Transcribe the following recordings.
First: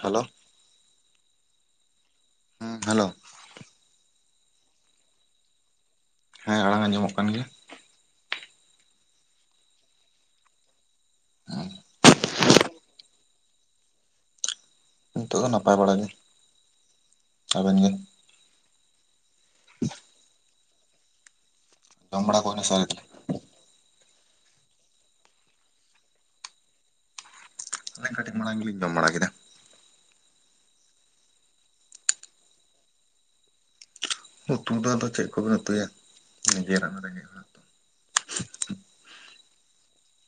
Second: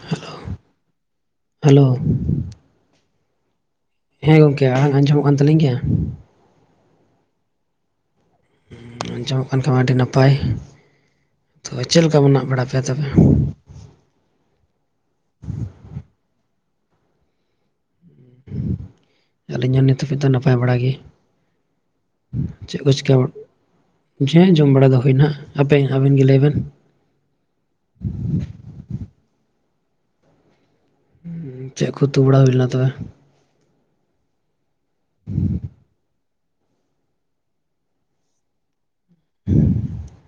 Hello hello ᱦᱩᱸ hello ᱦᱮᱸ ᱜᱚᱝᱠᱮ ᱟᱲᱟᱝ ᱟᱸᱡᱚᱢᱚᱜ ᱠᱟᱱ ᱛᱟᱹᱞᱤᱧ ᱜᱮᱭᱟ? ᱦᱮᱸ ᱟᱲᱟᱝ ᱟᱸᱡᱚᱢᱚᱜ ᱠᱟᱱ ᱜᱮᱭᱟ ᱾ ᱟᱸᱡᱚᱢᱚᱜ ᱠᱟᱱ [unintelligible] ᱢᱟ ᱟᱹᱰᱤ ᱱᱟᱯᱟᱭ ᱛᱚᱵᱮ ᱪᱮᱫ ᱞᱮᱠᱟ ᱢᱮᱱᱟᱜ ᱵᱟᱲᱟ ᱯᱮᱭᱟ ᱛᱚᱵᱮ? ᱱᱤᱛᱚᱜ ᱫᱚ ᱱᱟᱯᱟᱭ ᱵᱟᱲᱟ ᱜᱮ ᱟᱵᱮᱱ ᱜᱮ? ᱟᱞᱤᱧ ᱦᱚᱸ ᱱᱤᱛ ᱦᱟᱹᱵᱤᱡ ᱫᱚ ᱱᱟᱯᱟᱭ ᱵᱟᱲᱟ ᱜᱮ ᱾ ᱡᱚᱢ ᱵᱟᱲᱟ ᱦᱩᱭᱱᱟ ᱥᱮ ᱪᱮᱫ ᱠᱚ ᱟᱹᱣᱨᱤ ᱪᱤᱠᱟᱼᱼ [unintelligible] ᱡᱚᱢ ᱵᱟᱲᱟ ᱫᱚ ᱦᱩᱭᱱᱟ ᱟᱯᱮ ᱟᱵᱮᱱ ᱜᱮ ᱞᱟᱹᱭ ᱵᱤᱱ ᱾ [unintelligible] ᱠᱟᱴᱤᱡ ᱢᱟᱲᱟᱝ ᱜᱮ ᱞᱤᱧ ᱡᱚᱢ ᱵᱟᱲᱟ ᱠᱮᱫᱟ ᱾ ᱪᱮᱜ ᱠᱚ ᱩᱛᱩ ᱵᱟᱲᱟ ᱦᱩᱭ ᱞᱮᱱᱟ ᱛᱚᱵᱮ? ᱩᱛᱩ ᱫᱚ ᱟᱫᱚ ᱪᱮᱫ ᱠᱚᱵᱤᱱ ᱩᱛᱩᱭᱟ ᱱᱤᱡᱮᱨᱟᱜ [unintelligible] [inaudible]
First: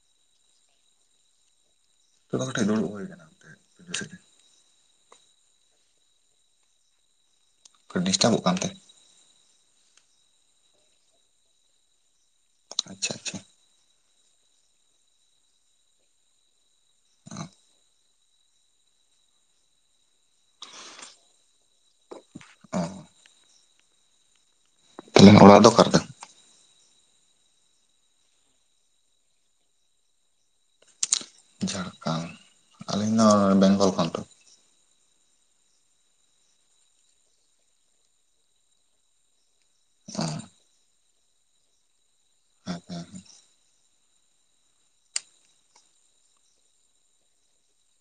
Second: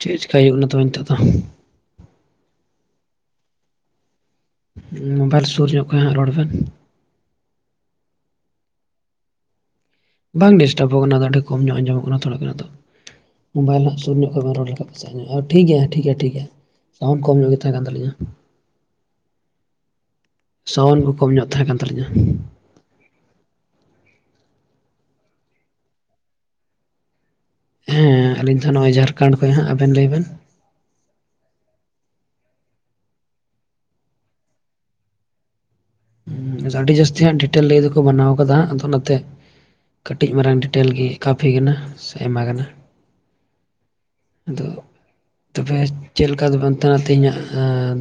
ᱪᱮᱫ ᱪᱮᱠᱟ ᱦᱩᱭᱩᱜ ᱠᱟᱱᱟ ᱛᱚᱵᱮ ᱱᱤᱛᱚᱜ ᱫᱚ? ᱱᱤᱛᱚᱜ ᱫᱚ ᱠᱚᱴᱮᱡ ᱫᱩᱲᱩᱵ ᱦᱩᱭ ᱠᱟᱱᱟ ᱾ ᱢᱚᱵᱟᱭᱤᱞ ᱥᱩᱨ ᱧᱚᱜ ᱠᱷᱚᱱᱟᱜ ᱨᱚᱲ ᱵᱮᱱ ᱾ ᱰᱤᱥᱴᱟᱵᱚᱜ ᱠᱟᱱᱛᱮ? ᱵᱟᱝ ᱰᱤᱥᱴᱟᱵᱚᱜ ᱠᱟᱱᱟ ᱟᱫᱚ ᱟᱹᱰᱤ ᱠᱚᱢ ᱧᱚᱜ ᱟᱸᱡᱚᱢᱚᱜ ᱠᱟᱱᱟ ᱛᱷᱚᱲᱟᱜᱟᱱ ᱾ ᱟᱪᱪᱷᱟ ᱟᱪᱪᱷᱟ ᱢᱚᱵᱟᱤᱞ ᱨᱮᱱᱟᱜ ᱥᱩᱨ ᱧᱚᱜ [unintelligible] ᱴᱷᱤᱠ ᱜᱮᱭᱟ ᱴᱷᱤᱠ ᱜᱮᱭᱟ ᱴᱷᱤᱠ ᱜᱮᱭᱟ ᱥᱟᱣᱩᱱᱰ ᱠᱚᱢ ᱧᱚᱜ ᱜᱮ ᱛᱟᱦᱮᱸ ᱠᱟᱱ ᱛᱟᱞᱤᱧᱟ ᱾ ᱥᱟᱣᱩᱱᱰ ᱠᱚᱢ ᱧᱚᱜ ᱛᱟᱦᱮᱸ ᱠᱟᱱ ᱛᱟᱞᱤᱧᱟ ᱾ ᱚ ᱟᱵᱮᱱ ᱚᱲᱟᱜ ᱫᱚ ᱚᱠᱟᱨᱮ ᱦᱮᱸ ᱟᱞᱤᱧ ᱫᱚ ᱱᱚᱜᱼᱚᱭ ᱡᱷᱟᱲᱠᱷᱚᱸᱰ ᱨᱮ ᱦᱟᱸᱜ ᱟᱵᱮᱱ ᱞᱟᱹᱭ ᱵᱮᱱ? ᱡᱷᱟᱲᱠᱷᱟᱸᱰ ᱟᱞᱤᱧ ᱫᱚ ᱵᱮᱝᱜᱚᱞ ᱠᱷᱚᱱ ᱾ ᱟᱹᱰᱤ ᱡᱟᱹᱥᱛᱤ ᱦᱟᱸᱜ ᱰᱤᱴᱮᱞ ᱞᱟᱹᱭ ᱫᱚᱠᱚ ᱢᱟᱱᱟᱣ ᱠᱟᱫᱟ ᱟᱫᱚ ᱚᱱᱟᱱᱛᱮ ᱠᱟᱹᱴᱤᱡ ᱢᱟᱨᱟᱝ ᱰᱤᱴᱮᱞ ᱜᱮ ᱠᱟᱯᱷᱤ ᱠᱟᱱᱟ ᱥᱮ ᱮᱢ ᱠᱟᱱᱟ ᱾ ᱦᱮᱸ ᱦᱮᱸ ᱟᱫᱚ ᱛᱚᱵᱮ ᱪᱮᱫ ᱞᱮᱠᱟ [unintelligible] ᱛᱮᱦᱮᱧᱟᱜ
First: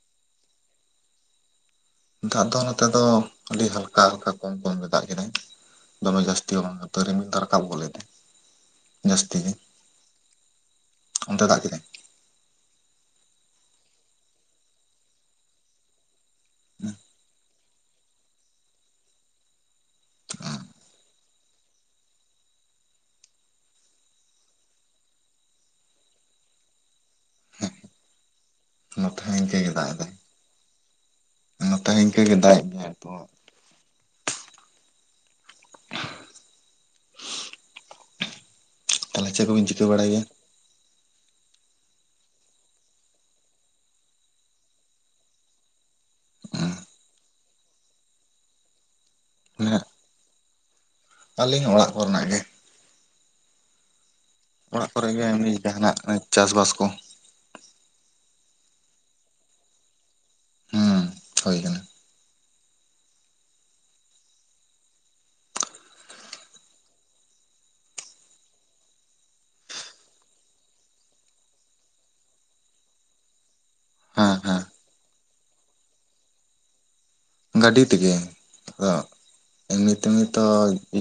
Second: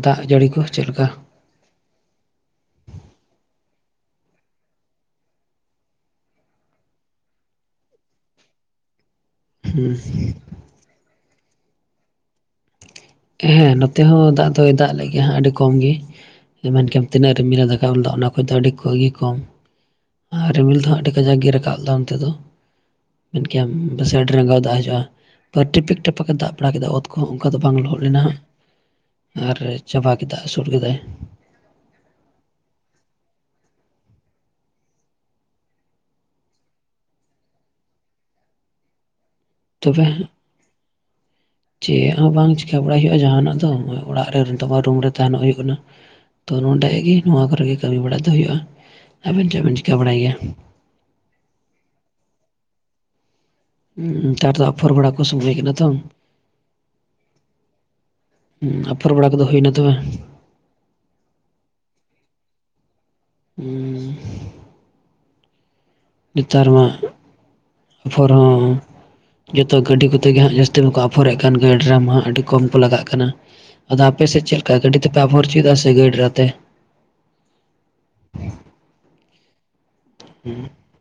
ᱫᱟᱜ ᱡᱟᱹᱲᱤ ᱠᱚ ᱪᱮᱫᱞᱮᱠᱟ? ᱫᱟᱜ ᱫᱚ ᱱᱚᱛᱮ ᱫᱚ ᱟᱹᱰᱤ ᱦᱟᱞᱠᱟ ᱦᱟᱞᱠᱟ ᱠᱚᱢ ᱠᱚᱢ ᱜᱮ ᱫᱟᱜ ᱠᱮᱫᱟᱭ ᱾ ᱫᱚᱢᱮ ᱡᱟᱥᱛᱤ ᱦᱚᱸ ᱵᱟᱝ ᱛᱚ ᱨᱤᱢᱤᱞ ᱫᱚᱭ ᱨᱟᱠᱟᱵ ᱜᱚᱫ ᱞᱮᱫᱟᱭ ᱡᱟᱹᱥᱛᱤ ᱜᱮ ᱾ ᱦᱩᱸ ᱚᱱᱛᱮ ᱫᱟᱜ ᱠᱮᱫᱟᱭ? ᱦᱮᱸ ᱱᱚᱛᱮ ᱦᱚᱸ ᱫᱟᱜ ᱫᱚᱭ ᱫᱟᱜ ᱞᱮᱜ ᱜᱮᱭᱟ ᱦᱟᱸ ᱟᱹᱰᱤ ᱠᱚᱢ ᱜᱮ ᱾ ᱢᱮᱱᱠᱮᱭᱟᱢ ᱛᱤᱱᱟᱹᱜ ᱨᱤᱢᱤᱞᱮ ᱨᱟᱠᱟᱵ ᱞᱮᱫᱟ ᱚᱱᱟ ᱠᱷᱚᱡ ᱫᱚ ᱟᱹᱰᱤ ᱟᱹᱜᱤ ᱠᱚᱢ, ᱟᱨ ᱨᱤᱢᱤᱞ ᱫᱚ ᱦᱟᱸᱜ ᱟᱹᱰᱤ ᱠᱟᱡᱟᱠ ᱜᱮ ᱨᱟᱠᱟᱵ ᱞᱮᱫᱟ ᱚᱱᱛᱮ ᱫᱚ᱾ ᱢᱮᱱᱠᱮᱭᱟᱢ ᱯᱟᱪᱷᱮ ᱟᱰᱤ ᱨᱟᱜᱟᱸᱣ ᱫᱟᱜ ᱦᱤᱡᱩᱜᱼᱟ᱾ ᱴᱤᱯᱤᱠ ᱴᱟᱯᱟᱠ ᱮ ᱫᱟᱜ ᱵᱟᱲᱟ ᱠᱮᱫᱟ ᱚᱛ ᱠᱚᱦᱚᱸ ᱚᱱᱠᱟ ᱫᱚ ᱵᱟᱝ ᱞᱚᱦᱚᱫ ᱞᱮᱱᱟ ᱦᱟᱸᱜ ᱱᱚᱛᱮ ᱦᱚᱸ ᱤᱱᱠᱟᱹ ᱟᱨ ᱜᱮ ᱫᱟᱜ ᱮᱫᱟᱭ ᱪᱟᱵᱟ ᱠᱮᱫᱟᱭ ᱟᱥᱩᱲ ᱠᱮᱫᱟᱭ, ᱱᱚᱛᱮ ᱦᱚᱸ ᱤᱱᱠᱟᱹ ᱜᱮ ᱫᱟᱜ ᱮᱫ ᱜᱮᱭᱟᱭ ᱱᱤᱛ [inaudible] ᱛᱟᱦᱚᱞᱮ ᱪᱮᱫ ᱠᱚᱵᱤᱱ ᱪᱤᱠᱟᱹ ᱛᱚᱵᱮ ᱵᱟᱲᱟᱭ ᱜᱮᱭᱟ? ᱪᱮᱫ ᱦᱚᱸ ᱵᱟᱝ ᱪᱤᱠᱟᱹ ᱵᱟᱲᱟᱭ ᱦᱩᱭᱩᱜᱼᱟ ᱡᱟᱦᱟᱸᱱᱟᱜ ᱫᱚ ᱚᱲᱟᱜ ᱨᱮ ᱱᱤᱛ ᱢᱟ ᱨᱩᱢ ᱨᱮ ᱛᱟᱸᱦᱮᱱ ᱦᱩᱭᱩᱜ ᱠᱟᱱᱟ᱾ ᱛᱚ ᱱᱚᱸᱰᱮ ᱜᱮ ᱱᱚᱣᱟ ᱠᱚᱨᱮ ᱜᱮ ᱠᱟᱹᱢᱤ ᱵᱟᱲᱟ ᱫᱚ ᱦᱩᱭᱩᱜᱼᱟ ᱾ ᱟᱵᱤᱱ ᱪᱮᱫ ᱵᱤᱱ ᱪᱤᱠᱟᱹ ᱵᱟᱲᱟᱭ ᱜᱮᱭᱟ? ᱟᱞᱤᱧ ᱚᱲᱟᱜ ᱠᱚᱨᱮᱱᱟᱜ ᱜᱮ᱾ ᱱᱮᱛᱟᱨ ᱫᱚ ᱚᱲᱟᱜ ᱟᱯᱷᱚᱨ ᱠᱚᱨᱮ ᱵᱟᱲᱟ ᱠᱚ ᱜᱮ ᱮᱢᱱᱤ ᱥᱚᱢᱚᱭ ᱠᱟᱱᱟ ᱛᱚ᱾ ᱡᱟᱦᱟᱱᱟᱜ ᱪᱟᱥᱵᱟᱥ ᱠᱚ ᱟᱯᱷᱚᱨ ᱵᱟᱲᱟ ᱠᱚᱫᱚ ᱦᱩᱭᱱᱟ ᱛᱚᱵᱮ? ᱦᱮᱸ ᱦᱩᱭ ᱠᱟᱱᱟ᱾ [unintelligible] ᱱᱮᱛᱟᱨ ᱢᱟ ᱟᱯᱷᱚᱨ ᱦᱚᱸ ᱡᱚᱛᱚ ᱜᱟᱹᱰᱤ ᱠᱚᱛᱮᱜᱮ ᱦᱟᱸᱜ ᱡᱟᱹᱥᱛᱤ ᱢᱟᱠᱚ ᱟᱯᱷᱚᱨᱮᱜ ᱠᱟᱱ ᱜᱟ ᱰᱨᱟᱢ ᱦᱟᱸᱜ ᱟᱹᱰᱤ ᱠᱚᱢ ᱠᱚ ᱞᱟᱜᱟᱜ ᱠᱟᱱᱟ᱾ ᱟᱫᱚ ᱦᱮᱸ ᱟᱯᱮᱥᱮᱜ ᱪᱮᱫ ᱦᱮᱸ ᱞᱮᱠᱟ ᱜᱟᱹᱰᱤ ᱛᱮᱯᱮ ᱟᱵᱚᱨ ᱦᱚᱪᱚᱭᱮᱫᱟ ᱥᱮ ᱜᱟᱹᱰᱤᱨᱟᱛᱮ? ᱜᱟᱹᱰᱤ ᱛᱮᱜᱮ ᱟᱫᱚ ᱮᱢᱱᱤ ᱛᱮᱱᱤ ᱛᱚ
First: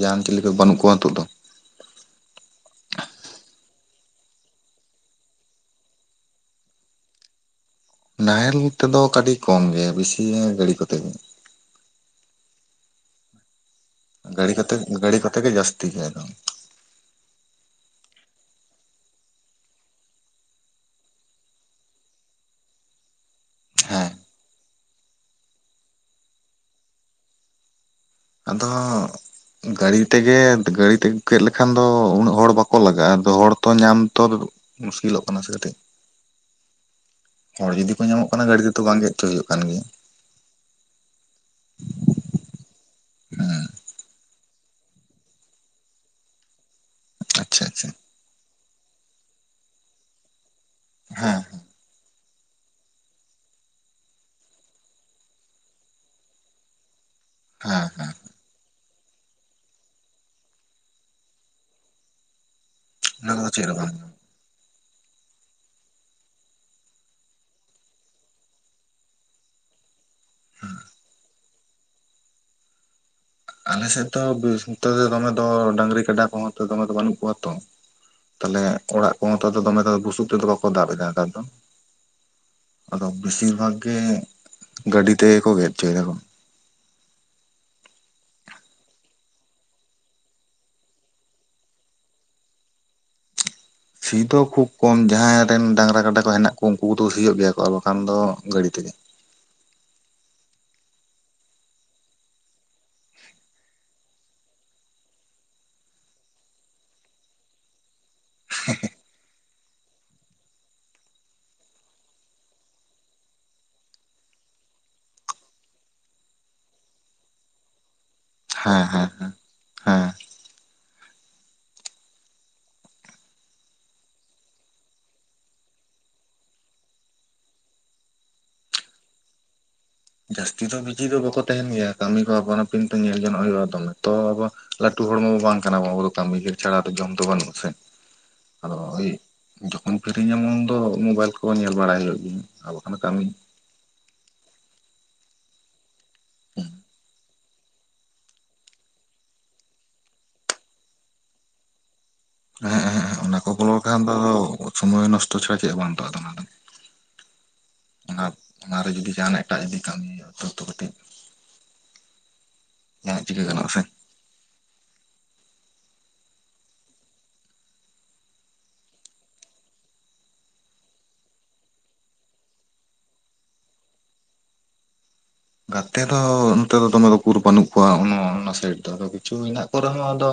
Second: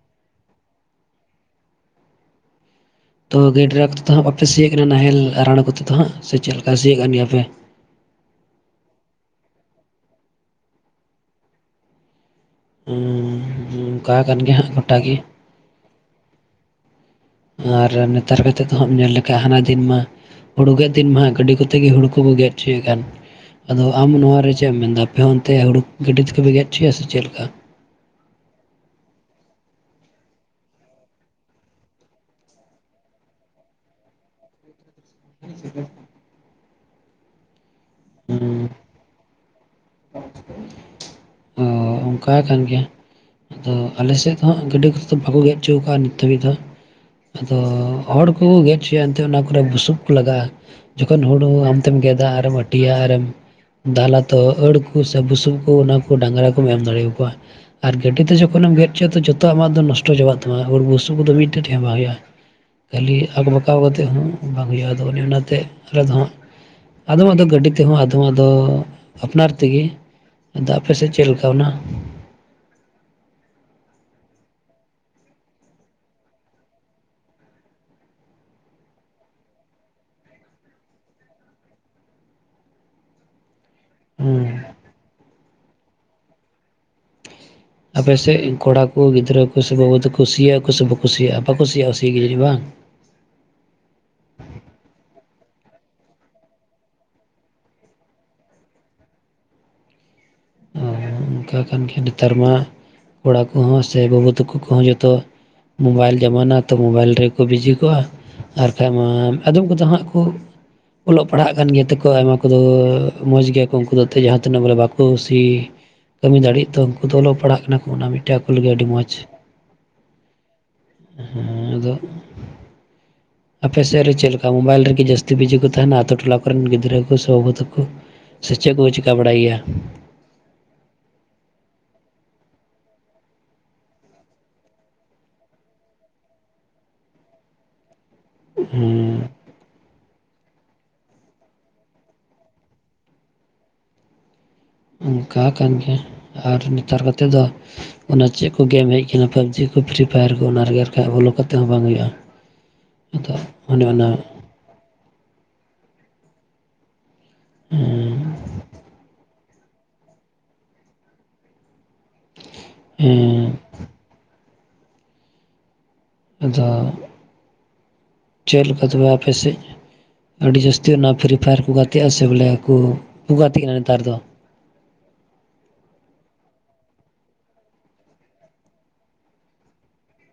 ᱡᱟᱦᱟᱱ ᱪᱤᱞᱤ ᱠᱚ ᱵᱟᱹᱱᱩᱜ ᱠᱚᱣᱟ ᱱᱤᱛᱚᱜ ᱫᱚ᱾ ᱛᱚ ᱜᱟᱹᱭ ᱰᱨᱟᱠ ᱛᱮ ᱫᱚ ᱦᱟᱸᱜ ᱵᱟᱯᱮ ᱥᱤᱭᱮᱜ ᱠᱟᱱᱟ ᱱᱟᱦᱮᱞ ᱟᱨᱟᱲ ᱠᱚᱛᱮ ᱫᱚ ᱦᱟᱸᱜ ᱥᱮ ᱪᱮᱫ ᱞᱮᱠᱟ ᱥᱤᱭᱮᱜ ᱠᱟᱱ ᱜᱮᱭᱟᱯᱮ [inaudible] ᱱᱟᱦᱮᱞ ᱛᱮᱫᱚ ᱠᱟᱹᱴᱤ ᱠᱚᱢ ᱜᱮ ᱵᱮᱥᱤ ᱜᱟᱹᱲᱤ ᱠᱚᱛᱮ ᱜᱮ᱾ [unintelligible] ᱜᱟᱹᱲᱤ ᱦᱟᱸᱜ ᱠᱚᱛᱮ ᱜᱚᱴᱟ ᱜᱟᱹᱲᱤ ᱠᱚᱛᱮ ᱜᱮ ᱡᱟᱹᱥᱛᱤ ᱜᱮ ᱫᱚ᱾ ᱟᱨ ᱱᱮᱛᱟᱨ ᱠᱟᱛᱮᱫ ᱫᱚ ᱦᱟᱸᱜ ᱧᱮᱞ ᱞᱮᱠᱷᱟ ᱦᱟᱱᱟ ᱫᱤᱱ ᱢᱟ ᱦᱩᱲᱩ ᱜᱮᱫ ᱫᱤᱱ ᱢᱟ ᱜᱟᱹᱰᱤ ᱠᱚᱛᱮᱜᱮ ᱦᱩᱲᱩ ᱠᱚ ᱠᱚ ᱜᱮᱫ ᱦᱚᱪᱚᱭᱮᱫ ᱠᱟᱱ᱾ ᱟᱫᱚ ᱟᱢ ᱦᱮᱸ ᱱᱚᱭᱟ ᱨᱮ ᱪᱮᱫ ᱮᱢ ᱢᱮᱱᱫᱟ ᱟᱯᱮ ᱦᱚᱸ ᱚᱱᱛᱮ ᱦᱩᱲᱩ ᱜᱟᱹᱰᱤ ᱛᱮᱜᱮᱯᱮ ᱜᱮᱫ ᱦᱚᱪᱚᱭᱟ ᱥᱮ ᱪᱮᱫ ᱞᱮᱠᱟ? ᱟᱫᱚ ᱜᱟᱹᱲᱤ ᱛᱮᱜᱮ ᱜᱟᱹᱲᱤ ᱛᱮᱜᱮ ᱜᱮᱫ ᱞᱮᱠᱷᱟᱱ ᱫᱚ ᱩᱱᱟᱹᱜ ᱦᱚᱲ ᱵᱟᱠᱚ ᱞᱟᱜᱟᱜᱼᱟ ᱟᱫᱚ ᱦᱚᱲᱛᱚ ᱧᱟᱢ ᱛᱚ ᱢᱩᱥᱠᱤᱞᱚᱜ ᱠᱟᱱᱟ ᱥᱮ ᱠᱟᱹᱴᱤᱡ, ᱦᱚᱲ ᱡᱩᱫᱤ ᱠᱚ ᱧᱟᱢᱚᱜ ᱠᱟᱱᱟ ᱜᱟᱹᱰᱤ ᱛᱮᱫᱚ ᱵᱟᱝ ᱜᱮᱫ ᱦᱚᱪᱚ ᱦᱩᱭᱩᱜ ᱠᱟᱱ ᱜᱮᱭᱟ᱾ ᱚ ᱚᱱᱠᱟ ᱠᱟᱱ ᱜᱮᱭᱟ, ᱦᱮᱸ ᱟᱫᱚ ᱟᱞᱮᱥᱮᱫ ᱦᱚ ᱦᱟᱜ ᱜᱟᱹᱰᱤ ᱠᱚᱛᱮ ᱫᱚ ᱵᱟᱠᱚ ᱜᱮᱫ ᱚᱪᱚ ᱠᱟᱜᱼᱟ ᱱᱤᱛ ᱫᱷᱟᱹᱵᱤᱡ ᱫᱚ, ᱟᱫᱚ ᱟᱪᱪᱷᱟ ᱟᱪᱪᱷᱟ ᱦᱚᱲ ᱠᱚ ᱜᱮᱫ ᱚᱪᱚᱭᱟ ᱮᱱᱛᱮ ᱚᱱᱟ ᱠᱚᱨᱮ ᱵᱩᱥᱩᱵ ᱠᱚ ᱞᱟᱜᱟᱜᱼᱟ ᱡᱚᱠᱷᱚᱱ ᱦᱮᱸ ᱦᱩᱲᱩ ᱟᱢ ᱛᱮᱢ ᱜᱮᱫᱟ ᱟᱨᱮᱢ ᱦᱟᱹᱴᱤᱭᱟ ᱟᱨᱮᱢ ᱫᱟᱞᱟ ᱛᱚ ᱠᱷᱚᱲ ᱠᱚ ᱥᱮ ᱵᱩᱥᱩᱵ ᱠᱚ ᱚᱱᱟ ᱠᱚ ᱰᱟᱝᱨᱟ ᱠᱚᱢ ᱮᱢ ᱫᱟᱲᱮ ᱟᱠᱚᱣᱟ, ᱦᱮᱸ ᱟᱨ ᱦᱮᱸ ᱜᱟᱹᱰᱤ ᱛᱮ ᱡᱚᱠᱷᱚᱱᱮᱢ ᱜᱮᱫ ᱡᱚᱛᱚᱣᱟᱜ ᱟᱢᱟᱜ ᱫᱚ ᱱᱚᱥᱴᱚ ᱪᱟᱵᱟᱜ ᱛᱟᱢᱟ ᱦᱩᱲ ᱵᱩᱥᱩ ᱠᱚᱫᱚ ᱢᱤᱫᱴᱮᱡ ᱴᱷᱮ ᱵᱟᱝ ᱦᱩᱭᱩᱜᱼᱟ᱾ ᱠᱷᱟᱹᱞᱤ ᱚᱱᱟ ᱠᱚᱫᱚ ᱪᱮᱫ ᱟᱸᱠᱵᱟᱠᱟᱣ ᱵᱟᱝ ᱠᱟᱛᱮ ᱦᱚᱸ ᱵᱟᱝ ᱦᱩᱭᱩᱜᱼᱟ ᱟᱫᱚ ᱚᱱᱮ ᱚᱱᱟᱛᱮ ᱟᱞᱮ ᱫᱚ ᱟᱫᱷᱚᱢ ᱟᱫᱚ ᱜᱟᱹᱰᱤ ᱛᱮᱦᱚᱸ ᱟᱫᱷᱚᱢ ᱟᱫᱚ ᱟᱯᱱᱟᱨ ᱛᱮᱜᱮ, ᱟᱫᱚ ᱟᱯᱮ ᱥᱮᱫ ᱪᱮᱫ ᱞᱮᱠᱟ ᱚᱱᱟ ᱟᱞᱮᱥᱮᱫ ᱫᱚ [unintelligible] ᱫᱚᱢᱮ ᱫᱚ ᱰᱟᱹᱟᱝᱨᱤ ᱠᱟᱰᱟ ᱠᱚᱦᱚᱸ ᱫᱚᱢᱮ ᱫᱚ ᱵᱟᱹᱱᱩᱜ ᱠᱚᱣᱟ ᱛᱚ, ᱛᱟᱦᱚᱞᱮ ᱚᱲᱟᱜ ᱠᱚᱦᱚᱸ ᱛᱚ ᱫᱚᱢᱮ ᱫᱚ ᱵᱩᱥᱩᱵ ᱛᱮᱫᱚ ᱵᱟᱠᱚ ᱫᱟᱵ ᱮᱫᱟ ᱱᱮᱛᱟᱨ ᱫᱚ᱾ ᱟᱫᱚ ᱵᱮᱥᱤᱨ ᱵᱷᱟᱜᱽ ᱜᱮ ᱦᱩᱸ ᱜᱟᱹᱰᱤ ᱛᱮᱜᱮ ᱠᱚ ᱜᱮᱫ ᱦᱚᱪᱚᱭ ᱫᱟᱠᱚ᱾ ᱟᱯᱮᱥᱮᱫ ᱠᱚᱲᱟ ᱠᱚ ᱜᱤᱫᱽᱨᱟᱹ ᱠᱚ ᱥᱮ ᱵᱟᱹᱵᱩ ᱛᱟᱠᱚ ᱠᱩᱥᱤᱭᱟᱜ ᱠᱚ ᱥᱮ ᱵᱟᱠᱩ ᱥᱤᱭᱟᱜᱼᱟ ᱵᱟᱠᱚ ᱠᱩᱥᱤᱭᱟᱜᱼᱟ ᱥᱤᱜᱮ ᱡᱟᱹᱱᱤᱡ ᱵᱟᱝ ᱥᱤ ᱫᱚ ᱠᱷᱩᱵ ᱠᱚᱢ ᱡᱟᱦᱟᱸᱭ ᱨᱮᱱ ᱰᱟᱝᱨᱟ ᱠᱟᱰᱟ ᱠᱚ ᱦᱮᱱᱟᱜ ᱠᱚ ᱩᱱᱠᱩ ᱠᱚᱫᱚ ᱥᱤᱭᱳᱜ ᱜᱮᱭᱟ ᱠᱚ ᱟᱨ ᱵᱟᱠᱷᱟᱱ ᱫᱚ ᱜᱟᱹᱲᱤ ᱛᱮᱜᱮ᱾ ᱚᱱᱠᱟ ᱠᱟᱱ ᱜᱮ ᱱᱮᱛᱟᱨ ᱢᱟ ᱠᱚᱲᱟ ᱠᱚᱦᱚᱸ ᱥᱮ ᱵᱟᱹᱵᱩ ᱛᱟᱠᱚ ᱠᱚᱦᱚᱸ ᱡᱚᱛᱚ ᱢᱳᱵᱟᱭᱤᱞ ᱡᱟᱢᱟᱱᱟ ᱛᱚ ᱢᱳᱵᱟᱭᱤᱞ ᱨᱮᱜᱮ ᱠᱚ ᱵᱤᱡᱤ ᱠᱚᱜᱼᱟ᱾ ᱟᱨᱠᱟᱱ ᱢᱟ ᱟᱫᱚᱢ ᱠᱚᱫᱚ ᱦᱟᱸᱜ ᱠᱚ ᱚᱞᱚᱜ ᱯᱟᱲᱦᱟᱜ ᱠᱟᱱ ᱜᱮᱭᱟ ᱛᱚᱠᱚ ᱟᱭᱢᱟ ᱠᱚᱫᱚ ᱢᱚᱸᱡᱽ ᱜᱮᱭᱟ ᱠᱚ ᱩᱱᱠᱩ ᱫᱚ ᱛᱮ ᱡᱟᱦᱟᱸ ᱛᱤᱱᱟᱹᱜ ᱵᱚᱞᱮ ᱵᱟᱠᱚ ᱡᱩᱫᱤ ᱠᱟᱹᱢᱤ ᱫᱟᱲᱮᱜ ᱛᱚ ᱩᱱᱠᱩ ᱫᱚ ᱚᱞᱚᱜ ᱯᱟᱲᱦᱟᱜ ᱠᱟᱱᱟ ᱠᱚ ᱚᱱᱟ ᱢᱤᱫ ᱮᱴᱟᱜ ᱠᱚ ᱞᱟᱹᱜᱤᱫ ᱦᱮᱸ ᱟᱹᱰᱤ ᱦᱮᱸ ᱢᱚᱸᱡᱽ ᱦᱮᱸ ᱦᱮᱸ ᱟᱫᱚ [inaudible] [unintelligible] ᱟᱯᱮ ᱥᱮᱫ ᱨᱮ ᱪᱮᱫ ᱞᱮᱠᱟ ᱢᱳᱵᱟᱭᱤᱞ ᱨᱮᱜᱮ ᱡᱟᱹᱥᱛᱤ ᱵᱤᱡᱤ ᱠᱚ ᱛᱟᱦᱮᱸᱱᱟ ᱟᱛᱳ ᱴᱚᱞᱟ ᱠᱚᱨᱮᱱ ᱜᱤᱫᱽᱨᱟᱹ ᱠᱚ ᱥᱮ ᱵᱟᱹᱵᱩ ᱛᱟᱠᱚ? ᱥᱮ ᱪᱮᱜ ᱠᱚ ᱪᱤᱠᱟ ᱵᱟᱲᱟᱭ ᱜᱮᱭᱟ? ᱡᱟᱹᱥᱛᱤ ᱫᱚ ᱵᱤᱡᱤ ᱫᱚ ᱵᱟᱠᱚ ᱛᱟᱦᱮᱸᱱ ᱜᱮᱭᱟ, ᱠᱟᱹᱢᱤ ᱠᱚ ᱟᱯᱟᱱ ᱟᱹᱯᱤᱱ ᱛᱮ ᱧᱮᱞ ᱡᱚᱱᱚᱜ ᱦᱩᱭᱩᱜ-ᱟ᱾ ᱫᱚᱢᱮ ᱛᱚ ᱟᱵᱚ ᱞᱟᱹᱴᱩ ᱦᱚᱲ ᱢᱟᱵᱚ ᱵᱟᱝ ᱠᱟᱱᱟ ᱵᱚᱱ᱾ ᱟᱵᱚ ᱫᱚ ᱠᱟᱹᱢᱤ ᱜᱮ ᱪᱷᱟᱲᱟ ᱫᱚ ᱡᱚᱢ ᱫᱚ ᱵᱟᱹᱱᱩᱜ ᱟᱥᱮ᱾ [inaudible] ᱟᱫᱚ ᱤᱭ ᱦᱮᱸ ᱡᱚᱠᱷᱚᱱ ᱯᱷᱤᱨᱤ ᱧᱟᱢᱚᱜ-ᱟ ᱩᱱ ᱫᱚ ᱢᱳᱵᱟᱭᱤᱞ ᱠᱚ ᱧᱮᱞ ᱵᱟᱲᱟᱭ ᱦᱩᱭᱩᱜ ᱜᱮᱭᱟ ᱟᱨ ᱵᱟᱠᱷᱟᱱ ᱠᱟᱹᱢᱤ᱾ ᱚᱱᱠᱟ ᱠᱟᱱ ᱜᱮᱭᱟ ᱟᱨ ᱱᱮᱛᱟᱨ ᱠᱟᱛᱮ ᱫᱚ ᱚᱱᱟ ᱪᱮᱫ ᱠᱚ ᱜᱮᱢ ᱦᱮᱡ ᱠᱟᱱᱟ᱾ ᱯᱟᱵᱽᱡᱤ ᱠᱚ ᱯᱷᱤᱨᱤ ᱯᱷᱟᱭᱟᱨ ᱠᱚ ᱚᱱᱟ ᱨᱮᱜᱮ ᱟᱨᱠᱤ ᱦᱟᱸᱜ ᱵᱚᱞᱚ ᱠᱟᱛᱮᱜ ᱦᱚᱸ ᱵᱟᱝ ᱦᱩᱭᱩᱜᱼᱟ᱾ ᱮᱸ ᱦᱮᱸᱜ ᱮᱸ ᱦᱮᱸᱜ ᱟᱫᱚ ᱚᱱᱟ ᱠᱚ ᱵᱚᱞᱚ ᱚᱱᱮ ᱞᱮᱠᱷᱟᱱ ᱚᱱᱟ ᱫᱚ ᱥᱚᱢᱚᱭ ᱱᱚᱥᱴᱚ ᱪᱷᱟᱲᱟ ᱪᱮᱫ ᱵᱟᱝ ᱛᱚ ᱚᱱᱟ ᱫᱚ᱾ ᱚᱱᱟ ᱚᱱᱟᱨᱮ ᱡᱩᱫᱤ ᱡᱟᱦᱟᱸᱱᱟᱜ ᱮᱴᱟᱜ ᱡᱩᱫᱤ ᱠᱟᱹᱢᱤ ᱦᱩᱭᱩᱜ-ᱟ, ᱛᱟᱣᱛᱚ ᱠᱟᱹᱴᱤᱡ ᱡᱟᱦᱟᱸᱜ ᱪᱤᱠᱟᱹ ᱦᱮᱸ ᱜᱟᱱᱚᱜ ᱟᱥᱮ? ᱟᱫᱚ ᱪᱮᱫ ᱞᱮᱠᱟ ᱛᱚᱵᱮ ᱟᱯᱮ ᱥᱮᱫ? ᱟᱹᱰᱤ ᱡᱟᱹᱥᱛᱤ ᱚᱱᱟ ᱯᱷᱤᱨᱤ ᱯᱷᱟᱭᱟᱨ ᱠᱚ ᱜᱟᱛᱮᱜ ᱟᱥᱮ ᱵᱚᱞᱮ ᱠᱩ ᱠᱩ ᱜᱟᱛᱮᱜ-ᱟ ᱱᱮᱛᱟᱨ ᱫᱚ᱾ ᱜᱟᱛᱮ ᱫᱚ ᱱᱚᱛᱮ ᱫᱚ ᱫᱚᱢᱮ ᱫᱚ ᱩᱠᱩᱨ ᱵᱟᱹᱱᱩᱜ ᱠᱚᱣᱟ᱾ ᱚᱱᱟ ᱚᱱᱟ ᱥᱟᱭᱤᱰ ᱫᱚ ᱟᱫᱚ ᱠᱤᱪᱷᱩ ᱦᱮᱸᱱᱟᱜ ᱠᱚ ᱨᱮᱦᱚᱸ ᱟᱫᱚ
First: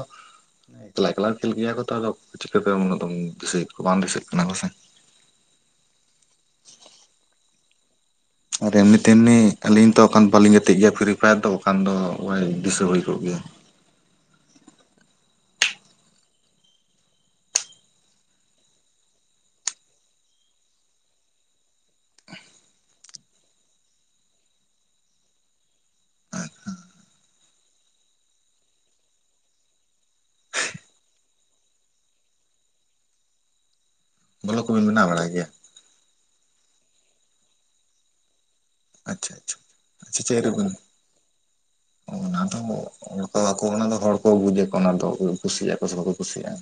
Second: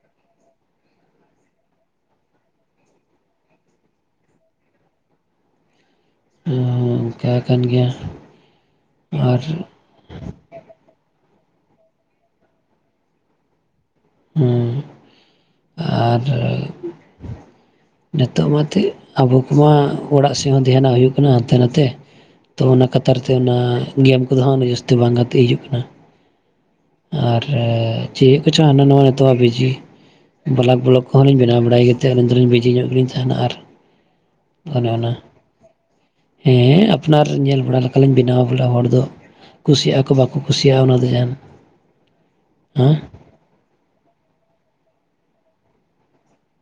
ᱮᱠᱞᱟ ᱮᱠᱞᱟ ᱠᱷᱮᱞ ᱜᱮᱭᱟ ᱠᱚ ᱛᱚ, ᱟᱫᱚ ᱪᱤᱠᱟᱹ ᱛᱮᱢ ᱩᱱᱟᱹᱜ ᱫᱚᱢ ᱫᱤᱥᱟᱹᱭᱮᱫ ᱠᱚ ᱵᱟᱝ ᱫᱤᱥᱟᱹᱜ ᱠᱟᱱᱟ ᱯᱟᱥᱮ। ᱦᱩᱸ ᱦᱩᱸ ᱚᱱᱠᱟ ᱠᱟᱱ ᱜᱮᱭᱟ। ᱟᱨ ᱮᱢᱱᱤ ᱛᱮᱢᱱᱤ ᱟᱨ ᱟᱹᱞᱤᱧ ᱫᱚ ᱠᱟᱱ ᱵᱟᱞᱤᱧ ᱜᱟᱛᱮᱜ ᱜᱮᱭᱟ, ᱯᱷᱨᱤ ᱯᱷᱟᱭᱟᱨ ᱫᱚ ᱠᱟᱱ ᱫᱚ ᱚᱭ ᱫᱤᱥᱟᱹ ᱦᱩᱭ ᱠᱚᱜ ᱜᱮᱭᱟ। ᱦᱮᱸ ᱟᱨ ᱱᱤᱛᱚᱜ ᱢᱟᱛᱮᱜ ᱟᱵᱚ ᱠᱚᱢᱟ ᱚᱲᱟᱜ ᱥᱮᱫ ᱦᱚᱸ ᱫᱷᱮᱭᱟᱱᱟᱜ ᱦᱩᱭᱩᱜ ᱠᱟᱱᱟ ᱦᱟᱱᱛᱮ ᱱᱟᱛᱮ। ᱛᱚ ᱚᱱᱟ ᱠᱟᱛᱟᱨ ᱛᱮ ᱚᱱᱟ ᱜᱮᱢ ᱠᱚᱫᱚ ᱦᱟᱸᱜ ᱡᱟᱹᱥᱛᱤ ᱵᱟᱝ ᱜᱟᱛᱮᱜ ᱦᱤᱡᱩᱜ ᱠᱟᱱᱟ। ᱟᱨ ᱪᱮᱜ ᱠᱚᱪᱚ ᱦᱟᱱᱟ ᱱᱚᱣᱟ ᱱᱤᱛᱚᱜ ᱟᱜ ᱵᱤᱡᱤ। ᱵᱟᱞᱟᱠ ᱵᱚᱞᱚᱠ ᱠᱚᱦᱚᱸ ᱞᱤᱧ ᱵᱮᱱᱟᱣ ᱵᱟᱲᱟᱭ ᱜᱮᱛᱮ ᱟᱹᱞᱤᱧ ᱫᱚᱞᱤᱧ ᱵᱤᱡᱤ ᱧᱚᱜ ᱜᱮᱞᱤᱧ ᱛᱟᱦᱮᱸᱱᱟ ᱟᱨ ᱵᱚᱞᱚ ᱠᱚᱵᱤᱱ ᱚᱱᱮ ᱵᱮᱱᱟᱣ ᱚᱱᱟ ᱵᱟᱲᱟᱭ ᱜᱮᱭᱟ ᱦᱮᱸ ᱟᱯᱱᱟᱨ ᱧᱮᱞ ᱵᱟᱲᱟ ᱞᱮᱠᱟᱞᱤᱧ ᱵᱮᱱᱟᱣ ᱵᱚᱞᱮ ᱦᱚᱲ ᱫᱚ ᱟᱪᱪᱷᱟ ᱟᱪᱪᱷᱟ ᱠᱩᱥᱤᱭᱟᱜ ᱟᱠᱚ ᱟᱪᱪᱷᱟ ᱵᱟᱠᱚ ᱪᱮᱫ ᱨᱮᱵᱤᱱ ᱠᱩᱥᱤᱭᱟᱜ-ᱟ ᱚᱱᱟ ᱫᱚ ᱡᱟᱦᱟᱱ ᱚᱱᱟ ᱫᱚ ᱦᱮᱸ ᱦᱚᱲ ᱠᱚ ᱟᱠᱚ ᱚᱱᱟ ᱫᱚ ᱦᱚᱲ ᱠᱚ ᱵᱩᱡᱟ ᱚᱱᱟ ᱫᱚ ᱠᱩᱥᱤᱭᱟᱜ ᱟᱠᱚ ᱥᱮ ᱵᱟᱠᱚ ᱠᱩᱥᱤᱭᱟᱜ-ᱟ।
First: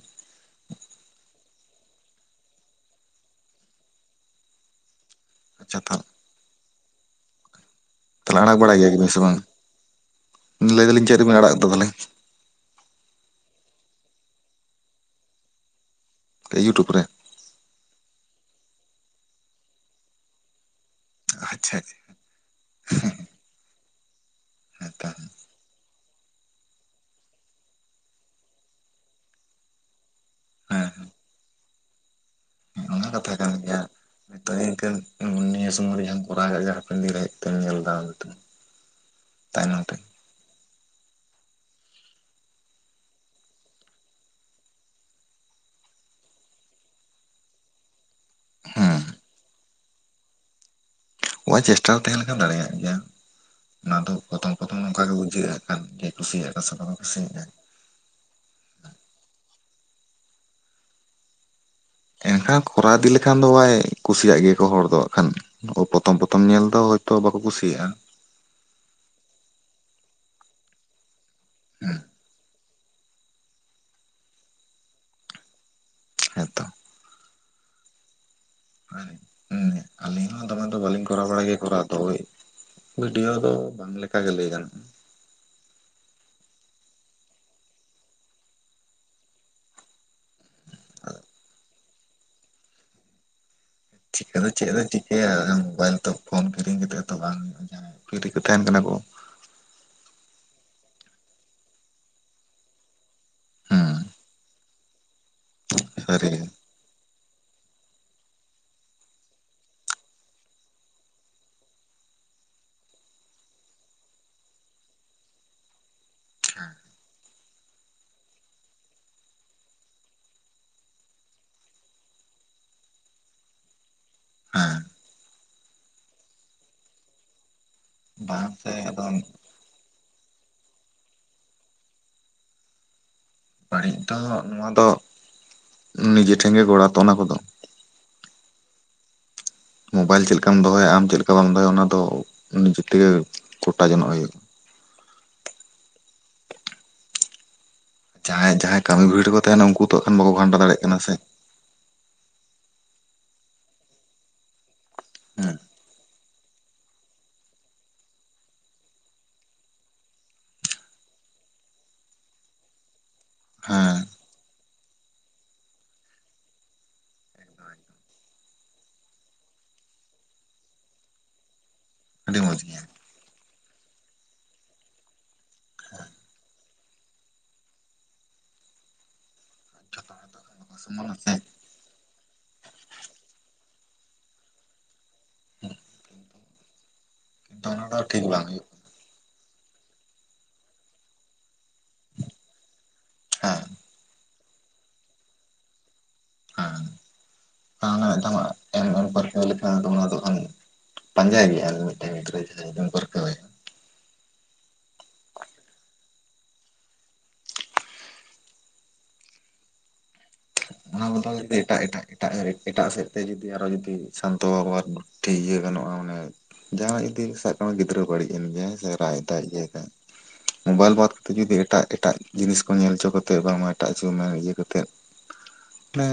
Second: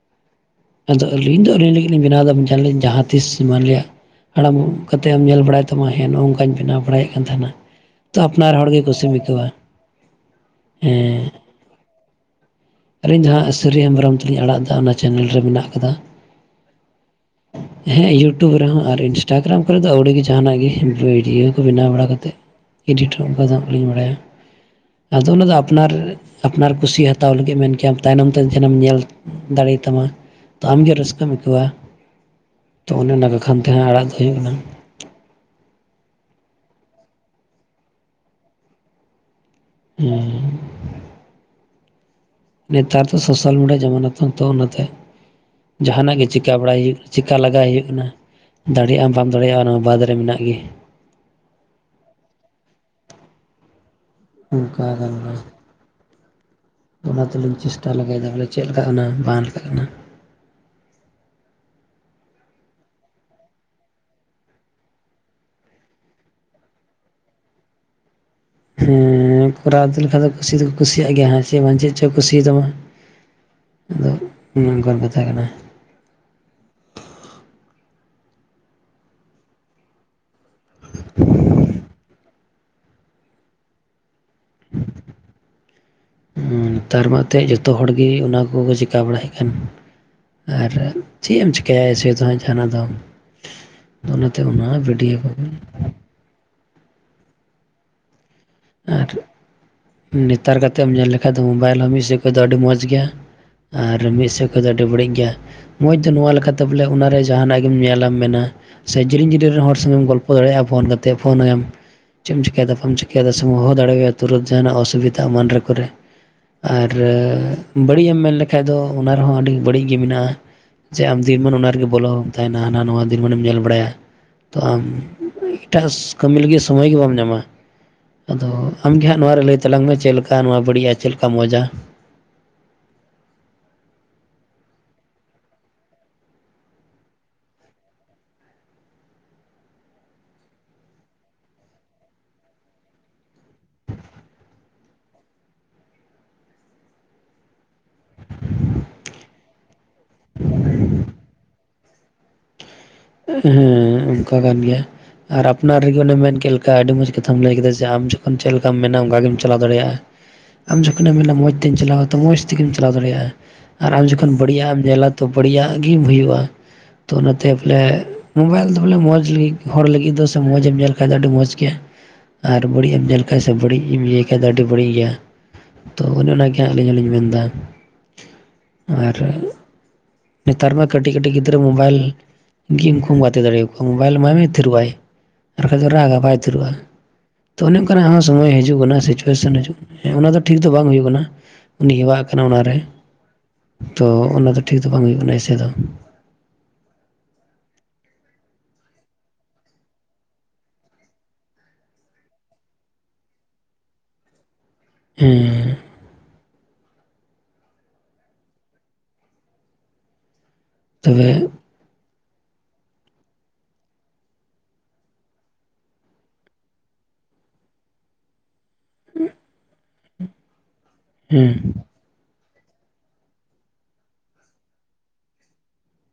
ᱟᱫᱚ ᱟᱹᱞᱤᱧ ᱫᱚ ᱟᱹᱞᱤᱧ ᱞᱟᱹᱜᱤᱫ ᱞᱤᱧ ᱵᱮᱱᱟᱣ ᱮᱫᱟ ᱡᱟᱦᱟᱸ ᱛᱤᱥ ᱢᱟᱱᱞᱮᱭᱟᱜ ᱦᱟᱲᱟᱢᱚᱜ ᱠᱟᱛᱮᱢ ᱧᱮᱞ ᱵᱟᱲᱟᱭ ᱟᱪᱪᱷᱟ ᱛᱟᱢᱟ ᱛᱟᱦᱚᱞᱮ ᱦᱮᱸ ᱱᱚᱜ ᱱᱚᱝᱠᱟᱧ ᱵᱮᱱᱟᱣ ᱵᱟᱲᱟᱭᱮᱫ ᱠᱟᱱ ᱛᱟᱦᱮᱸᱱᱟ। ᱛᱚ ᱛᱟᱦᱚᱞᱮ ᱟᱯᱱᱟᱨ ᱟᱲᱟᱜ ᱵᱟᱲᱟᱭ ᱦᱚᱲᱜᱮ ᱜᱮᱭᱟ ᱵᱤᱱ ᱠᱩᱥᱤᱢ ᱥᱮ ᱵᱟᱝ ᱟᱹᱭᱠᱟᱹᱣᱟ। ᱞᱟᱹᱭ ᱫᱟᱹᱞᱤᱧ ᱪᱮᱫ ᱦᱮᱸ ᱨᱮᱵᱤᱱ ᱟᱲᱟᱜ ᱩᱛᱟᱹᱨ ᱫᱟ ᱛᱟᱦᱚᱞᱮ᱾ ᱟᱹᱞᱤᱧ ᱡᱟᱦᱟᱸ ᱥᱟᱹᱨᱤ ᱦᱮᱢᱵᱨᱚᱢ ᱛᱟᱹᱞᱤᱧ ᱟᱲᱟᱜ ᱫᱟ ᱚᱱᱟ ᱪᱮᱱᱮᱞ ᱨᱮ ᱢᱮᱱᱟᱜ ᱠᱟᱫᱟ। ᱤᱭᱩᱴᱩᱵᱽ ᱨᱮ, ᱦᱮᱸ ᱤᱭᱩᱴᱩᱵᱽ ᱨᱮᱦᱚᱸ ᱟᱨ ᱤᱱᱥᱴᱟᱜᱨᱟᱢ ᱠᱚᱨᱮ ᱫᱚ ᱟᱹᱣᱲᱤ ᱜᱮ ᱡᱟᱦᱟᱸᱱᱟᱜ ᱜᱮ। ᱵᱷᱤᱰᱤᱭᱳ ᱠᱚ ᱟᱪᱪᱷᱟ ᱵᱮᱱᱟᱣ ᱟᱪᱪᱷᱟ ᱵᱟᱲᱟ ᱠᱟᱛᱮᱫ ᱤᱰᱤᱴ ᱦᱚᱸ ᱚᱱᱠᱟ ᱫᱚ ᱵᱟᱹᱞᱤᱧ ᱦᱮᱸᱛᱚ ᱵᱟᱲᱟᱭᱟ। ᱟᱫᱚ ᱚᱱᱟ ᱫᱚ ᱟᱯᱱᱟᱨ ᱟᱯᱱᱟᱨ ᱠᱩᱥᱤ ᱦᱟᱛᱟᱣ ᱞᱟ ᱤᱭᱟᱹ ᱢᱮᱱ ᱠᱮᱭᱟᱢ ᱛᱟᱭᱱᱚᱢ ᱛᱮ ᱡᱮᱱᱮᱢ ᱧᱮᱞ ᱫᱟᱲᱮ ᱛᱟᱢᱟ। ᱛᱚ ᱦᱮᱸ ᱟᱢᱜᱮ ᱨᱟᱹᱥᱠᱟᱹᱢ ᱟᱹᱭᱠᱟᱹᱣᱟ ᱛᱚ ᱚᱱᱮ ᱚᱱᱟ ᱠᱷᱟᱢ ᱛᱮᱦᱟᱸ ᱟᱲᱟᱜ ᱫᱚ ᱦᱩᱭᱩᱜ ᱠᱟᱱᱟ। ᱟᱢ ᱱᱤᱭᱟᱹ ᱥᱚᱢᱚᱭ ᱨᱮ ᱡᱟᱦᱟᱸᱢ ᱠᱚᱨᱟᱣ ᱫᱟ᱾ ᱡᱮ ᱦᱟᱯᱮᱱ ᱫᱤᱱ ᱨᱮ ᱦᱮᱡ ᱠᱟᱛᱮᱢ ᱧᱮᱞ ᱫᱟ, ᱛᱟᱭᱱᱚᱢ ᱛᱮ ᱦᱮᱸ [unintelligible] ᱱᱮᱛᱟᱨ ᱫᱚ ᱥᱳᱥᱟᱞ ᱢᱤᱰᱤᱭᱟ ᱡᱟᱢᱟᱱᱟ ᱛᱚ ᱛᱚ ᱚᱱᱟᱛᱮ। ᱡᱟᱦᱟᱸᱱᱟᱜ ᱜᱮ ᱪᱤᱠᱟ ᱵᱟᱲᱟᱭ ᱦᱩᱭᱩᱜ ᱪᱤᱠᱟ ᱞᱟᱜᱟᱭ ᱦᱩᱭᱩᱜ ᱠᱟᱱᱟ। ᱦᱮᱸ ᱫᱟᱲᱮᱭᱟᱜ ᱟᱢ ᱵᱟᱢ ᱫᱟᱲᱮᱭᱟᱜ-ᱟ ᱚᱱᱟ ᱢᱟ ᱵᱟᱫᱽ ᱨᱮ ᱢᱮᱱᱟᱜ ᱜᱮ। ᱚ ᱪᱮᱥᱴᱟ ᱛᱟᱦᱮᱸ ᱞᱮᱠᱷᱟᱱ ᱫᱟᱲᱮᱭᱟᱜ ᱜᱮᱭᱟᱢ ᱚᱱᱟ ᱫᱚ। ᱯᱨᱚᱛᱷᱚᱢ ᱯᱨᱚᱛᱷᱚᱢ ᱚᱱᱠᱟ ᱱᱚᱝᱠᱟ ᱜᱮ ᱜᱟᱱᱚᱜᱼᱟ ᱵᱩᱡᱷᱟᱹᱜ-ᱟ ᱟᱨ ᱠᱮ ᱠᱩᱥᱤᱭᱟᱜ ᱟᱠᱚ ᱥᱮ ᱵᱟᱠᱚ ᱠᱩᱥᱤᱭᱟᱜ-ᱟ। ᱛᱟᱦᱚᱞᱮ ᱠᱷᱟᱡ ᱫᱚ ᱵᱚᱞᱮ ᱪᱮᱫ ᱞᱮᱠᱟᱜ ᱠᱟᱱᱟ ᱵᱟᱱ ᱞᱮᱠᱟᱜ ᱠᱟᱱᱟ। ᱮᱱᱠᱷᱟᱱ ᱠᱚᱨᱟᱣ ᱤᱫᱤ ᱞᱮᱠᱷᱟᱱ ᱫᱚ ᱵᱟᱭ ᱠᱩᱥᱤᱭᱟᱜ ᱜᱮᱭᱟ ᱠᱚ ᱦᱚᱲ ᱫᱚ ᱠᱷᱟᱱ ᱯᱨᱚᱛᱷᱚᱢ ᱯᱨᱚᱛᱷᱚᱢ ᱧᱮᱞ ᱫᱚ ᱛᱚ ᱵᱟᱠᱚ ᱠᱩᱥᱤᱭᱟᱜ-ᱟ। ᱦᱩᱸᱻ ᱠᱚᱨᱟᱣ ᱤᱫᱤ ᱞᱮᱠᱷᱟᱱ ᱫᱚ ᱠᱩᱥᱤ ᱫᱚᱠᱚ ᱠᱩᱥᱤᱭᱟᱜ ᱜᱮᱭᱟ ᱦᱮᱸ। ᱪᱮ ᱵᱟᱝ ᱪᱮᱫ ᱪᱚ ᱠᱩᱥᱤᱭᱟ ᱛᱟᱢᱟ, ᱟᱫᱚ ᱚᱱᱮ ᱚᱱᱠᱟᱱ ᱠᱟᱛᱷᱟ ᱠᱟᱱᱟ। ᱦᱮᱸ ᱛᱚ। ᱦᱮᱸ ᱟᱹᱞᱤᱧ ᱦᱚᱸ ᱫᱚᱢᱮ ᱫᱚ ᱵᱟᱹᱞᱤᱧ ᱠᱚᱨᱟᱣ ᱵᱟᱲᱟᱭ ᱜᱮᱭᱟ ᱠᱚᱨᱟᱣ ᱫᱚ ᱳᱭ। ᱵᱷᱤᱰᱤᱭᱳ ᱫᱚ ᱵᱟᱝ ᱞᱮᱠᱟᱜᱮ ᱞᱟᱹᱭ ᱜᱟᱱᱚᱜ। [unintelligible] ᱱᱮᱛᱟᱨ ᱢᱟ ᱮᱱᱛᱮ ᱡᱚᱛᱚ ᱦᱚᱲᱜᱮ ᱚᱱᱟ ᱠᱚᱠᱚ ᱪᱤᱠᱟ ᱵᱟᱲᱟᱭᱮᱫ ᱠᱟᱱ। ᱟᱨ ᱪᱮᱫ ᱮᱢ ᱪᱤᱠᱟᱹᱭᱟ ᱡᱟᱦᱟᱱᱟᱜ ᱫᱚ? ᱪᱤᱠᱟᱹ ᱚᱱᱟᱛᱮ ᱫᱚ ᱚᱱᱟ ᱪᱮᱫ ᱫᱚ ᱵᱷᱤᱰᱭᱳ ᱪᱤᱠᱟᱹᱭᱟ ᱠᱚᱜᱮ ᱢᱳᱵᱟᱭᱤᱞ ᱛᱚ ᱯᱷᱚᱱ ᱠᱤᱨᱤᱧ ᱠᱟᱛᱮᱫ ᱛᱚ ᱵᱟᱝ ᱦᱩᱭᱩᱜ-ᱟ ᱡᱟᱦᱟᱸᱭ ᱯᱷᱤᱨᱤ ᱠᱚ ᱛᱟᱦᱮᱸᱱ ᱠᱟᱱᱟ ᱠᱚ। ᱟᱨ ᱱᱮᱛᱟᱨ ᱠᱟᱛᱮᱜ ᱮᱢ ᱧᱮᱞ ᱞᱮᱠᱷᱟᱱ ᱫᱚ ᱢᱳᱵᱟᱭᱤᱞ ᱦᱚᱸ ᱢᱤᱫ ᱥᱮᱫ ᱠᱷᱚᱱᱫᱚ ᱟᱹᱰᱤ ᱢᱚᱸᱡᱽ ᱜᱮᱭᱟ ᱦᱮᱸ ᱟᱨ ᱢᱤᱫ ᱥᱮᱫ ᱠᱷᱚᱱᱫᱚ ᱟᱹᱰᱤ ᱵᱟᱹᱲᱤᱡ ᱜᱮᱭᱟ, ᱢᱚᱸᱡᱽ ᱫᱚ ᱥᱟᱹᱨᱤ ᱱᱚᱣᱟ ᱜᱮ ᱞᱮᱠᱟᱛᱮ ᱵᱚᱞᱮ ᱚᱱᱟ ᱨᱮ ᱡᱟᱦᱟᱸᱱᱟᱜ ᱜᱮᱢ ᱧᱮᱞᱟᱢ ᱢᱮᱱᱟ ᱥᱮ ᱡᱤᱞᱤᱧ ᱡᱤᱞᱤᱧ ᱨᱮᱱ ᱦᱚᱲ ᱥᱚᱸᱜᱮᱢ ᱜᱚᱞᱯᱚ ᱫᱟᱲᱮᱭᱟᱜ-ᱟ ᱯᱷᱳᱱ ᱠᱟᱛᱮ ᱯᱷᱳᱱ ᱟᱭᱟᱢ। ᱪᱮᱫ ᱮᱢ ᱪᱤᱠᱟᱹᱭᱫᱟ ᱵᱟᱢ ᱪᱤᱠᱟᱹᱭᱫᱟ ᱥᱮ ᱦᱚᱦᱚ ᱫᱟᱲᱮᱣᱭᱟ ᱛᱩᱨᱟᱹᱛ ᱡᱟᱦᱟᱱᱟᱜ ᱚᱥᱩᱵᱤᱫᱷᱟ ᱮᱢᱟᱱ ᱠᱚᱨᱮ। ᱟᱨ ᱵᱟᱹᱲᱤᱡ ᱮᱢ ᱢᱮᱱ ᱞᱮᱠᱷᱟᱡ ᱫᱚ ᱚᱱᱟ ᱨᱮᱦᱚᱸ ᱟᱹᱰᱤ ᱵᱟᱹᱲᱤᱡ ᱜᱮ ᱢᱮᱱᱟᱜᱼᱟ᱾ ᱡᱮ ᱟᱢ ᱫᱤᱱᱢᱟᱱ ᱚᱱᱟ ᱨᱮᱜᱮ ᱵᱚᱞᱚ ᱦᱚᱢ ᱛᱟᱦᱮᱱᱟ ᱦᱟᱱᱟ ᱱᱟᱣᱟ ᱫᱤᱱ ᱢᱟᱱᱮᱢ ᱧᱮᱞ ᱵᱟᱲᱟᱭᱟ᱾ ᱛᱚ ᱦᱮᱸ ᱟᱢ ᱮᱴᱟᱜ ᱠᱟᱹᱢᱤ ᱞᱟᱹᱜᱤᱫ ᱥᱚᱢᱚᱭ ᱜᱮ ᱵᱟᱢ ᱧᱟᱢᱟ᱾ ᱵᱟᱝ ᱟᱫᱚ ᱥᱮ ᱟᱫᱚ ᱟᱢᱜᱮ ᱦᱟᱸᱜ ᱱᱚᱣᱟ ᱨᱮ ᱞᱟᱹᱭ ᱛᱟᱞᱟᱝ ᱢᱮ ᱪᱮᱫ ᱞᱮᱠᱟ ᱱᱚᱣᱟ ᱵᱟᱹᱲᱤᱡᱼᱟ ᱪᱮᱫ ᱞᱮᱠᱟ ᱢᱚᱸᱡᱟ᱾ ᱵᱟᱹᱲᱤᱡ ᱫᱚ ᱱᱚᱣᱟ ᱫᱚ ᱱᱤᱡᱮ ᱴᱷᱮᱱ ᱜᱮ ᱜᱚᱲᱟᱛᱚ ᱚᱱᱟ ᱠᱚᱫᱚ᱾ ᱢᱳᱵᱟᱭᱤᱞ ᱪᱮᱫ ᱞᱮᱠᱟᱢ ᱫᱚᱦᱚᱭᱟ ᱟᱢ ᱪᱮᱫ ᱞᱮᱠᱟ ᱵᱟᱢ ᱫᱚᱦᱚᱭᱟ ᱚᱱᱟ ᱫᱚ ᱱᱤᱡᱮ ᱛᱮᱜᱮ ᱠᱚᱴᱟ ᱡᱚᱱᱚᱜ ᱦᱩᱭᱩᱜᱼᱟ᱾ ᱡᱟᱦᱟᱸᱭ ᱡᱟᱦᱟᱸᱭ ᱠᱟᱹᱢᱤ ᱵᱷᱤᱲ ᱨᱮᱠᱚ ᱛᱟᱦᱮᱱᱟ ᱩᱱᱠᱩ ᱛᱚ ᱮᱠᱷᱟᱱ ᱵᱟᱠᱚ ᱜᱷᱟᱱᱴᱟ ᱫᱟᱲᱮᱭᱟᱜ ᱠᱟᱱᱟ ᱥᱮ᱾ ᱦᱮᱸ ᱚᱱᱠᱟ ᱠᱟᱱ ᱜᱮᱭᱟ ᱟᱨ ᱦᱮᱸ ᱟᱯᱱᱟᱨ ᱨᱮᱜᱮ ᱚᱱᱮᱢ ᱢᱮᱱᱠᱮᱫ ᱟᱹᱰᱤ ᱢᱚᱸᱡᱽ ᱠᱟᱛᱷᱟᱢ ᱞᱟᱹᱭ ᱠᱮᱫᱟ ᱡᱮ ᱟᱢ ᱡᱚᱠᱷᱚᱱ ᱪᱮᱫ ᱞᱮᱠᱟᱢ ᱢᱮᱱᱟ ᱚᱱᱠᱟ ᱜᱮᱢ ᱪᱟᱞᱟᱣ ᱫᱟᱲᱮᱭᱟᱜᱼᱟ᱾ ᱟᱢ ᱡᱚᱠᱷᱚᱱ ᱮᱢ ᱢᱮᱱᱟ ᱢᱚᱡᱽᱛᱮᱢ ᱪᱟᱞᱟᱣᱟ ᱛᱚ ᱢᱚᱡᱽ ᱛᱮᱜᱮᱢ ᱪᱟᱞᱟᱣ ᱫᱟᱲᱮᱭᱟᱜᱼᱟ᱾ ᱟᱨ ᱦᱮᱸ ᱟᱢ ᱡᱚᱠᱷᱚᱱ ᱵᱟᱲᱤᱡᱟᱜ ᱮᱢ ᱧᱮᱞᱟ ᱛᱚ ᱵᱟᱲᱤᱡᱟᱜ ᱜᱮ ᱦᱩᱭᱩᱜᱼᱟ ᱛᱚ ᱚᱱᱟᱛᱮ ᱵᱚᱞᱮ ᱢᱳᱵᱟᱭᱤᱞ ᱫᱚ ᱵᱚᱞᱮ ᱢᱚᱡᱽ ᱞᱟᱹᱜᱤᱫ ᱦᱚᱲ ᱞᱟᱹᱜᱤᱫ ᱫᱚ ᱥᱮ ᱢᱚᱡᱽ ᱮᱢ ᱧᱮᱞ ᱠᱷᱟᱱᱡ ᱫᱚ ᱟᱹᱰᱤ ᱢᱚᱸᱡᱽ ᱜᱮᱭᱟ᱾ ᱟᱹᱰᱤ ᱟᱨ ᱢᱚᱸᱡᱽ ᱜᱮᱭᱟ ᱵᱟᱹᱲᱤᱡ ᱮᱢ ᱧᱮᱞ ᱠᱷᱟᱡ ᱥᱮ ᱵᱟᱹᱲᱤᱡ ᱮᱢ ᱤᱭᱟᱭ ᱠᱷᱟᱡ ᱛᱚ ᱟᱰᱤ ᱵᱟᱲᱤᱡ ᱜᱮᱭᱟ ᱛᱚ ᱚᱱᱮ ᱚᱱᱟᱜᱮ ᱟᱹᱞᱤᱧ ᱦᱚᱸᱞᱤᱧ ᱢᱮᱱ ᱮᱫᱟ ᱟᱨ ᱡᱚᱛᱚ ᱦᱚᱲ ᱫᱚ ᱱᱮᱛᱟᱨ ᱵᱟᱠᱚ ᱢᱟ ᱠᱟᱹᱴᱤᱡ ᱥᱚᱢᱟᱱᱟ ᱥᱮ ᱠᱟᱹᱴᱤᱡ ᱜᱤᱫᱽᱨᱟᱹ ᱢᱳᱵᱟᱭᱤᱞ ᱜᱮ ᱩᱱᱠᱩᱢ ᱜᱟᱛᱮ ᱫᱟᱲᱮᱭᱟ ᱠᱚᱣᱟ ᱢᱳᱵᱟᱭᱤᱞ ᱮᱢᱟᱭ ᱢᱮ ᱛᱷᱤᱨᱚᱜᱟᱭ᱾ ᱟᱨ ᱵᱟᱠᱷᱟᱡ ᱫᱚ ᱨᱟᱜᱟ ᱵᱟᱭ ᱩᱛᱟᱹᱨᱚᱜᱼᱟ ᱠᱤᱱᱛᱩ ᱛᱚ ᱚᱱᱮ ᱚᱱᱟ ᱫᱚ ᱚᱱᱠᱟᱱᱟᱜ ᱦᱚᱸ ᱴᱷᱤᱠ ᱵᱟᱝ ᱥᱚᱢᱚᱭ ᱦᱩᱭᱩᱜ ᱦᱤᱡᱩᱜ ᱠᱟᱱᱟ ᱥᱮ ᱦᱤᱡᱩᱜ ᱦᱮᱸ ᱚᱱᱟ ᱫᱚ ᱴᱷᱤᱠ ᱫᱚ ᱵᱟᱝ ᱦᱩᱭᱩᱜ ᱠᱟᱱᱟ᱾ ᱩᱱᱤ ᱦᱮᱵᱣᱟᱜ ᱠᱟᱱᱟ ᱚᱱᱟᱨᱮ ᱦᱮᱸ ᱛᱚ ᱚᱱᱟ ᱫᱚ ᱴᱷᱤᱠ ᱫᱚ ᱵᱟᱝ ᱦᱩᱭᱩᱜ ᱠᱟᱱᱟ ᱮᱭᱥᱮ ᱫᱚ᱾ ᱦᱮᱸ [inaudible] ᱯᱟᱡᱟ ᱜᱮᱭᱟ ᱟᱨ ᱜᱤᱫᱽᱨᱟᱹ ᱡᱩᱫᱤᱢ ᱯᱟᱨᱠᱟᱣᱮᱭᱟ᱾ ᱦᱮ ᱛᱚᱵᱮ [unintelligible] ᱮᱴᱟᱜ ᱮᱴᱟᱜ ᱮᱴᱟᱜ ᱮᱴᱟᱜ ᱥᱮᱫ ᱛᱮ ᱡᱩᱫᱤ ᱟᱨᱚ ᱡᱩᱫᱤ ᱥᱟᱱᱛᱚᱵ ᱴᱷᱤᱠ ᱤᱭᱟᱹ ᱜᱟᱱᱚᱜᱼᱟ ᱢᱟᱱᱮ ᱡᱟᱦᱟᱸᱭ ᱡᱩᱫᱤ ᱥᱟᱵ ᱠᱟᱜ ᱢᱮ ᱜᱤᱫᱽᱨᱟᱹ ᱵᱟᱹᱲᱤᱡ ᱮᱱ ᱜᱮᱭᱟᱭ ᱨᱟᱜᱮᱫᱟᱭ ᱤᱭᱟᱹᱭᱮᱫᱟᱭ ᱢᱳᱵᱟᱭᱤᱞ ᱵᱟᱫ ᱠᱟᱛᱮᱫ ᱦᱮᱸ ᱡᱩᱫᱤ ᱮᱴᱟᱜ ᱮᱴᱟᱜ ᱡᱤᱱᱤᱥ ᱠᱚ ᱧᱮᱞ ᱚᱪᱚ ᱠᱟᱛᱮᱫ ᱵᱟᱝᱢᱟ ᱮᱴᱟᱜ ᱦᱚᱪᱚ ᱢᱮ ᱤᱭᱟᱹ ᱠᱟᱛᱮᱫᱼᱼ ᱢᱟᱱᱮ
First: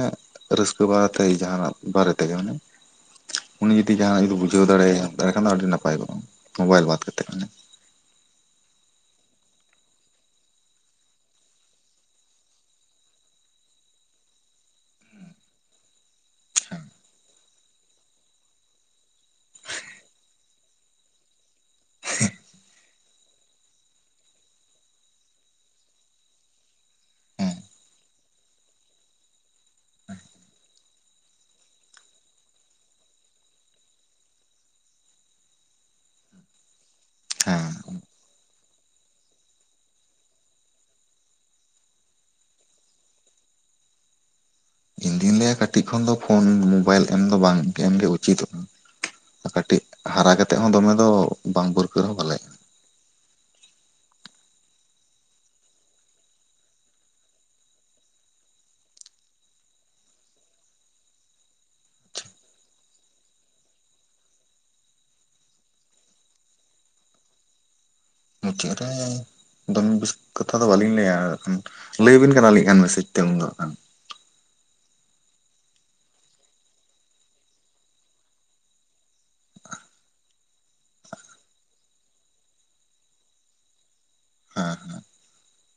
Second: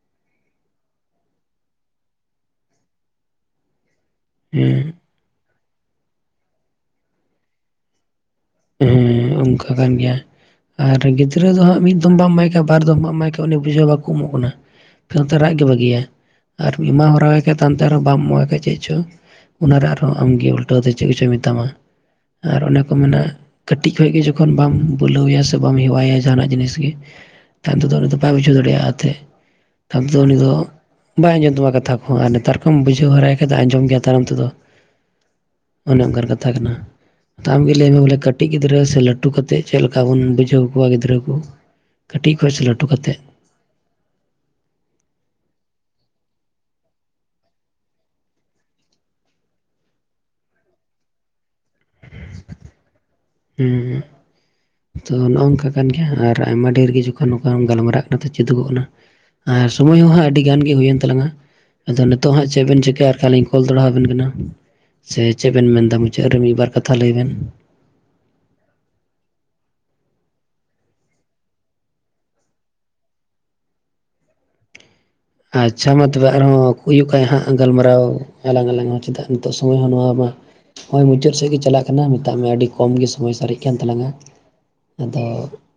ᱨᱟᱹᱥᱠᱟᱹ ᱵᱟᱨᱟᱛᱮ ᱡᱟᱦᱟᱱᱟᱜ ᱵᱟᱨᱮ ᱛᱮᱜᱮ ᱢᱟᱱᱮ ᱩᱱᱤ ᱡᱩᱫᱤ ᱡᱟᱦᱱᱟᱜ ᱡᱩᱫᱤ ᱵᱩᱡᱷᱟᱹᱣ ᱦᱮᱸ ᱫᱟᱲᱮᱭᱟᱢ ᱛᱟᱦᱞᱮ ᱠᱷᱟᱱ ᱫᱚ ᱟᱹᱰᱤ ᱱᱟᱯᱟᱭ ᱠᱚᱣᱟᱜ ᱢᱳᱵᱟᱭᱤᱞ ᱵᱟᱫ ᱠᱟᱛᱮᱮᱫ᱾ ᱦᱮᱸ ᱚᱱᱠᱟ ᱠᱟᱱ ᱜᱮᱭᱟ᱾ ᱟᱨ ᱜᱤᱫᱽᱨᱟᱹ ᱫᱚ ᱦᱟᱸᱜ ᱢᱤᱫ ᱫᱚᱢ ᱵᱟᱢ ᱮᱢᱟᱭ ᱠᱷᱟᱡ ᱵᱟᱨ ᱫᱚᱢ ᱵᱟᱢ ᱮᱢᱟᱭ ᱠᱷᱟᱱ ᱩᱱᱤ ᱵᱩᱡᱷᱟᱹᱣ ᱵᱟᱠᱚ ᱮᱢᱚᱜ ᱠᱟᱱᱟ᱾ ᱮᱠᱟᱞᱛᱮ ᱨᱟᱜ ᱜᱮ ᱵᱟᱹᱜᱤᱭᱟ ᱟᱨ ᱮᱢᱟ ᱦᱚᱨᱟᱟᱭ ᱪᱮᱛᱟᱱ ᱟᱨᱦᱚᱸ ᱵᱟᱢ ᱮᱢᱟᱭ ᱠᱷᱟᱡ ᱪᱮᱫ ᱪᱚ ᱚᱱᱟᱨᱮ ᱟᱨᱦᱚᱸ ᱟᱢᱜᱮ ᱩᱞᱴᱟᱹᱣ ᱫᱚ ᱪᱮᱫ ᱠᱚᱪᱚᱭ ᱢᱮᱛᱟᱢᱟ᱾ ᱟᱨ ᱚᱱᱮ ᱠᱚ ᱢᱮᱱᱟᱜᱼᱟ, ᱠᱟᱹᱴᱤᱡ ᱠᱷᱚᱱᱚᱡ ᱜᱮ ᱡᱚᱠᱷᱚᱱ ᱵᱟᱢ ᱵᱩᱞᱟᱹᱣ ᱟᱭᱟ ᱥᱮ ᱵᱟᱢ ᱦᱮᱣᱟᱭᱟ ᱡᱟᱦᱟᱱᱟᱜ ᱡᱤᱱᱤᱥ ᱜᱮ ᱦᱮᱸ ᱛᱟᱭᱚᱢ ᱛᱮᱫᱚ ᱩᱱᱤ ᱫᱚ ᱵᱟᱭ ᱵᱩᱡᱷᱟᱹᱣ ᱫᱟᱲᱮᱭᱟᱜᱼᱟᱛᱮ ᱛᱟᱭᱚᱢ ᱫᱚ ᱩᱱᱤ ᱫᱚ ᱵᱟᱭ ᱟᱸᱡᱚᱢ ᱛᱟᱢᱟ ᱠᱟᱛᱷᱟ ᱠᱚᱦᱚ ᱟᱨ ᱱᱮᱛᱟᱨ ᱠᱷᱚᱢ ᱵᱩᱡᱷᱟᱹᱣ ᱦᱟᱨᱟᱭ ᱠᱷᱟᱡ ᱟᱸᱡᱚᱢ ᱜᱮᱭᱟ ᱛᱟᱭᱱᱚᱢ ᱛᱮᱫᱚ᱾ ᱚᱱᱮ ᱚᱱᱠᱟᱱ ᱠᱟᱛᱷᱟ ᱠᱟᱱᱟ ᱟᱢᱜᱮ ᱦᱮᱸ ᱞᱟᱹᱭᱢᱮ ᱵᱚᱞᱮ ᱠᱟᱹᱴ ᱠᱟᱹᱴᱤᱡ ᱜᱤᱫᱽᱨᱟᱹ ᱥᱮ ᱞᱟᱹᱴᱩ ᱠᱟᱛᱮᱫ ᱪᱮᱫ ᱞᱮᱠᱟ ᱵᱚᱱ ᱵᱩᱡᱷᱟᱹᱣ ᱠᱚᱣᱟ ᱜᱤᱫᱽᱨᱟᱹ ᱠᱚ ᱠᱟᱹᱴᱤᱡ ᱠᱷᱚᱱ ᱥᱮ ᱞᱟᱹᱴᱩ ᱠᱟᱛᱮᱫ ᱤᱧ ᱫᱩᱧ ᱞᱟᱹᱭᱟ ᱠᱟᱹᱴᱤᱡ ᱠᱷᱚᱱ ᱫᱚ ᱯᱷᱳᱱ ᱢᱳᱵᱟᱭᱤᱞ ᱮᱢ ᱫᱚ ᱵᱟᱝ ᱜᱮ ᱮᱢᱜᱮ ᱩᱪᱤᱛᱚᱜᱼᱟ ᱠᱟᱹᱴᱤᱡ ᱦᱟᱨᱟ ᱠᱟᱛᱮᱜ ᱦᱚᱸ ᱫᱚᱢᱮ ᱫᱚ ᱵᱟᱝ ᱵᱟᱹᱨᱠᱟᱹ ᱦᱚᱸ ᱵᱷᱟᱞᱮᱭᱟ ᱦᱩᱸ ᱛᱚ ᱱᱚᱜᱼᱚ ᱱᱚᱝᱠᱟ ᱠᱟᱱ ᱜᱮᱭᱟ ᱟᱨ ᱟᱭᱢᱟ ᱰᱷᱮᱨ ᱜᱮ ᱡᱚᱠᱷᱚᱱ ᱱᱚᱝᱠᱟᱢ ᱜᱟᱞᱢᱟᱨᱟᱜ ᱠᱟᱱᱟ ᱛᱚ ᱪᱮᱫᱚᱜᱚᱜ ᱠᱟᱱᱟ ᱟᱨ ᱥᱚᱢᱚᱭ ᱦᱚᱸᱦᱟᱸ ᱟᱹᱰᱤ ᱜᱟᱱ ᱜᱮ ᱦᱩᱭᱮᱱ ᱛᱟᱞᱟᱝ-ᱟ ᱟᱫᱚ ᱱᱤᱛᱚᱜ ᱦᱟᱸᱜ ᱪᱮᱫ ᱵᱤᱱ ᱪᱤᱠᱟᱹᱭᱟ ᱟᱨ ᱠᱷᱟᱱ ᱞᱤᱧ ᱠᱚᱞ ᱫᱚᱲᱦᱟ ᱟᱵᱤᱱ ᱠᱟᱱᱟ ᱥᱮ ᱪᱮᱫ ᱵᱮᱱ ᱢᱮᱱ ᱮᱫᱟ ᱢᱩᱪᱟᱹᱫ ᱨᱮ ᱢᱤᱫᱵᱟᱨ ᱠᱟᱛᱷᱟ ᱞᱟᱹᱭ ᱵᱮᱱ ᱢᱩᱪᱟᱹᱫ ᱨᱮ ᱫᱚᱢ ᱵᱮᱥ ᱠᱟᱛᱷᱟ ᱫᱚ ᱵᱟᱹᱞᱤᱧ ᱞᱟᱹᱭᱟ ᱟᱜᱠᱷᱟᱱ ᱞᱟᱹᱭ ᱟᱵᱤᱱ ᱠᱟᱱᱟ ᱞᱤᱧ ᱠᱷᱟᱱ ᱢᱮᱥᱮᱡ ᱛᱮ ᱩᱱ ᱫᱚ ᱟᱜᱠᱷᱟᱱ ᱟᱪᱪᱷᱟ ᱢᱟ ᱛᱚᱵᱮ ᱟᱨᱦᱚᱸ ᱦᱩᱭᱩᱜ ᱠᱷᱟᱡ ᱦᱟᱸᱜ ᱜᱟᱞᱢᱟᱨᱟᱣ ᱟᱞᱟᱝ ᱟᱞᱟᱝ ᱦᱚᱸ ᱪᱮᱫᱟᱜ ᱱᱤᱛᱚᱜ ᱥᱚᱢᱚᱭ ᱦᱚᱸ ᱱᱚᱣᱟ ᱢᱟ ᱱᱚᱜᱚᱭ ᱢᱩᱪᱟᱹᱫ ᱥᱮᱫ ᱜᱮ ᱪᱟᱞᱟᱜ, ᱢᱮᱛᱟᱜ ᱢᱮᱭᱟ ᱟᱹᱰᱤ ᱠᱚᱢ ᱜᱮ ᱥᱚᱢᱚᱭ ᱥᱟᱨᱮᱡ ᱠᱟᱱ ᱛᱟᱞᱟᱝᱟ ᱠᱷᱟᱱ ᱦᱮᱸ ᱦᱮᱸ ᱟᱫᱚ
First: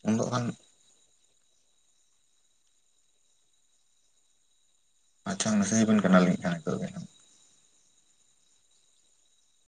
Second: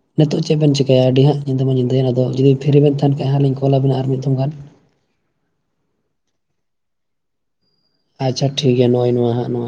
ᱩᱱ ᱫᱚ ᱱᱤᱛᱳᱜ ᱦᱟᱸᱜ ᱪᱮᱫ ᱵᱮᱱ ᱪᱤᱠᱟᱹᱭᱟ ᱟᱹᱰᱤ ᱦᱟᱸᱜ ᱫᱚᱢᱮ ᱧᱤᱫᱟᱹ ᱟᱫᱚ ᱡᱩᱫᱤ ᱯᱷᱨᱤ ᱵᱮᱱ ᱛᱟᱦᱮᱸᱱ ᱠᱷᱟᱱ ᱦᱟᱜ ᱞᱤᱧᱠᱚᱞ ᱟᱵᱤᱱᱟ ᱟᱨ ᱢᱤᱫ ᱫᱚᱢ ᱜᱟᱱ ᱟᱪᱪᱷᱟ ᱢᱮᱥᱮᱡ ᱟᱵᱤᱱ ᱠᱟᱱᱟᱞᱤᱧ ᱱᱤᱛᱳᱜ ᱜᱮ ᱟᱪᱪᱷᱟ ᱴᱷᱤᱠ ᱜᱮᱭᱟ ᱱᱚᱜᱼᱚᱭ ᱱᱚᱣᱟ ᱦᱟᱸᱜ ᱱᱚᱣᱟ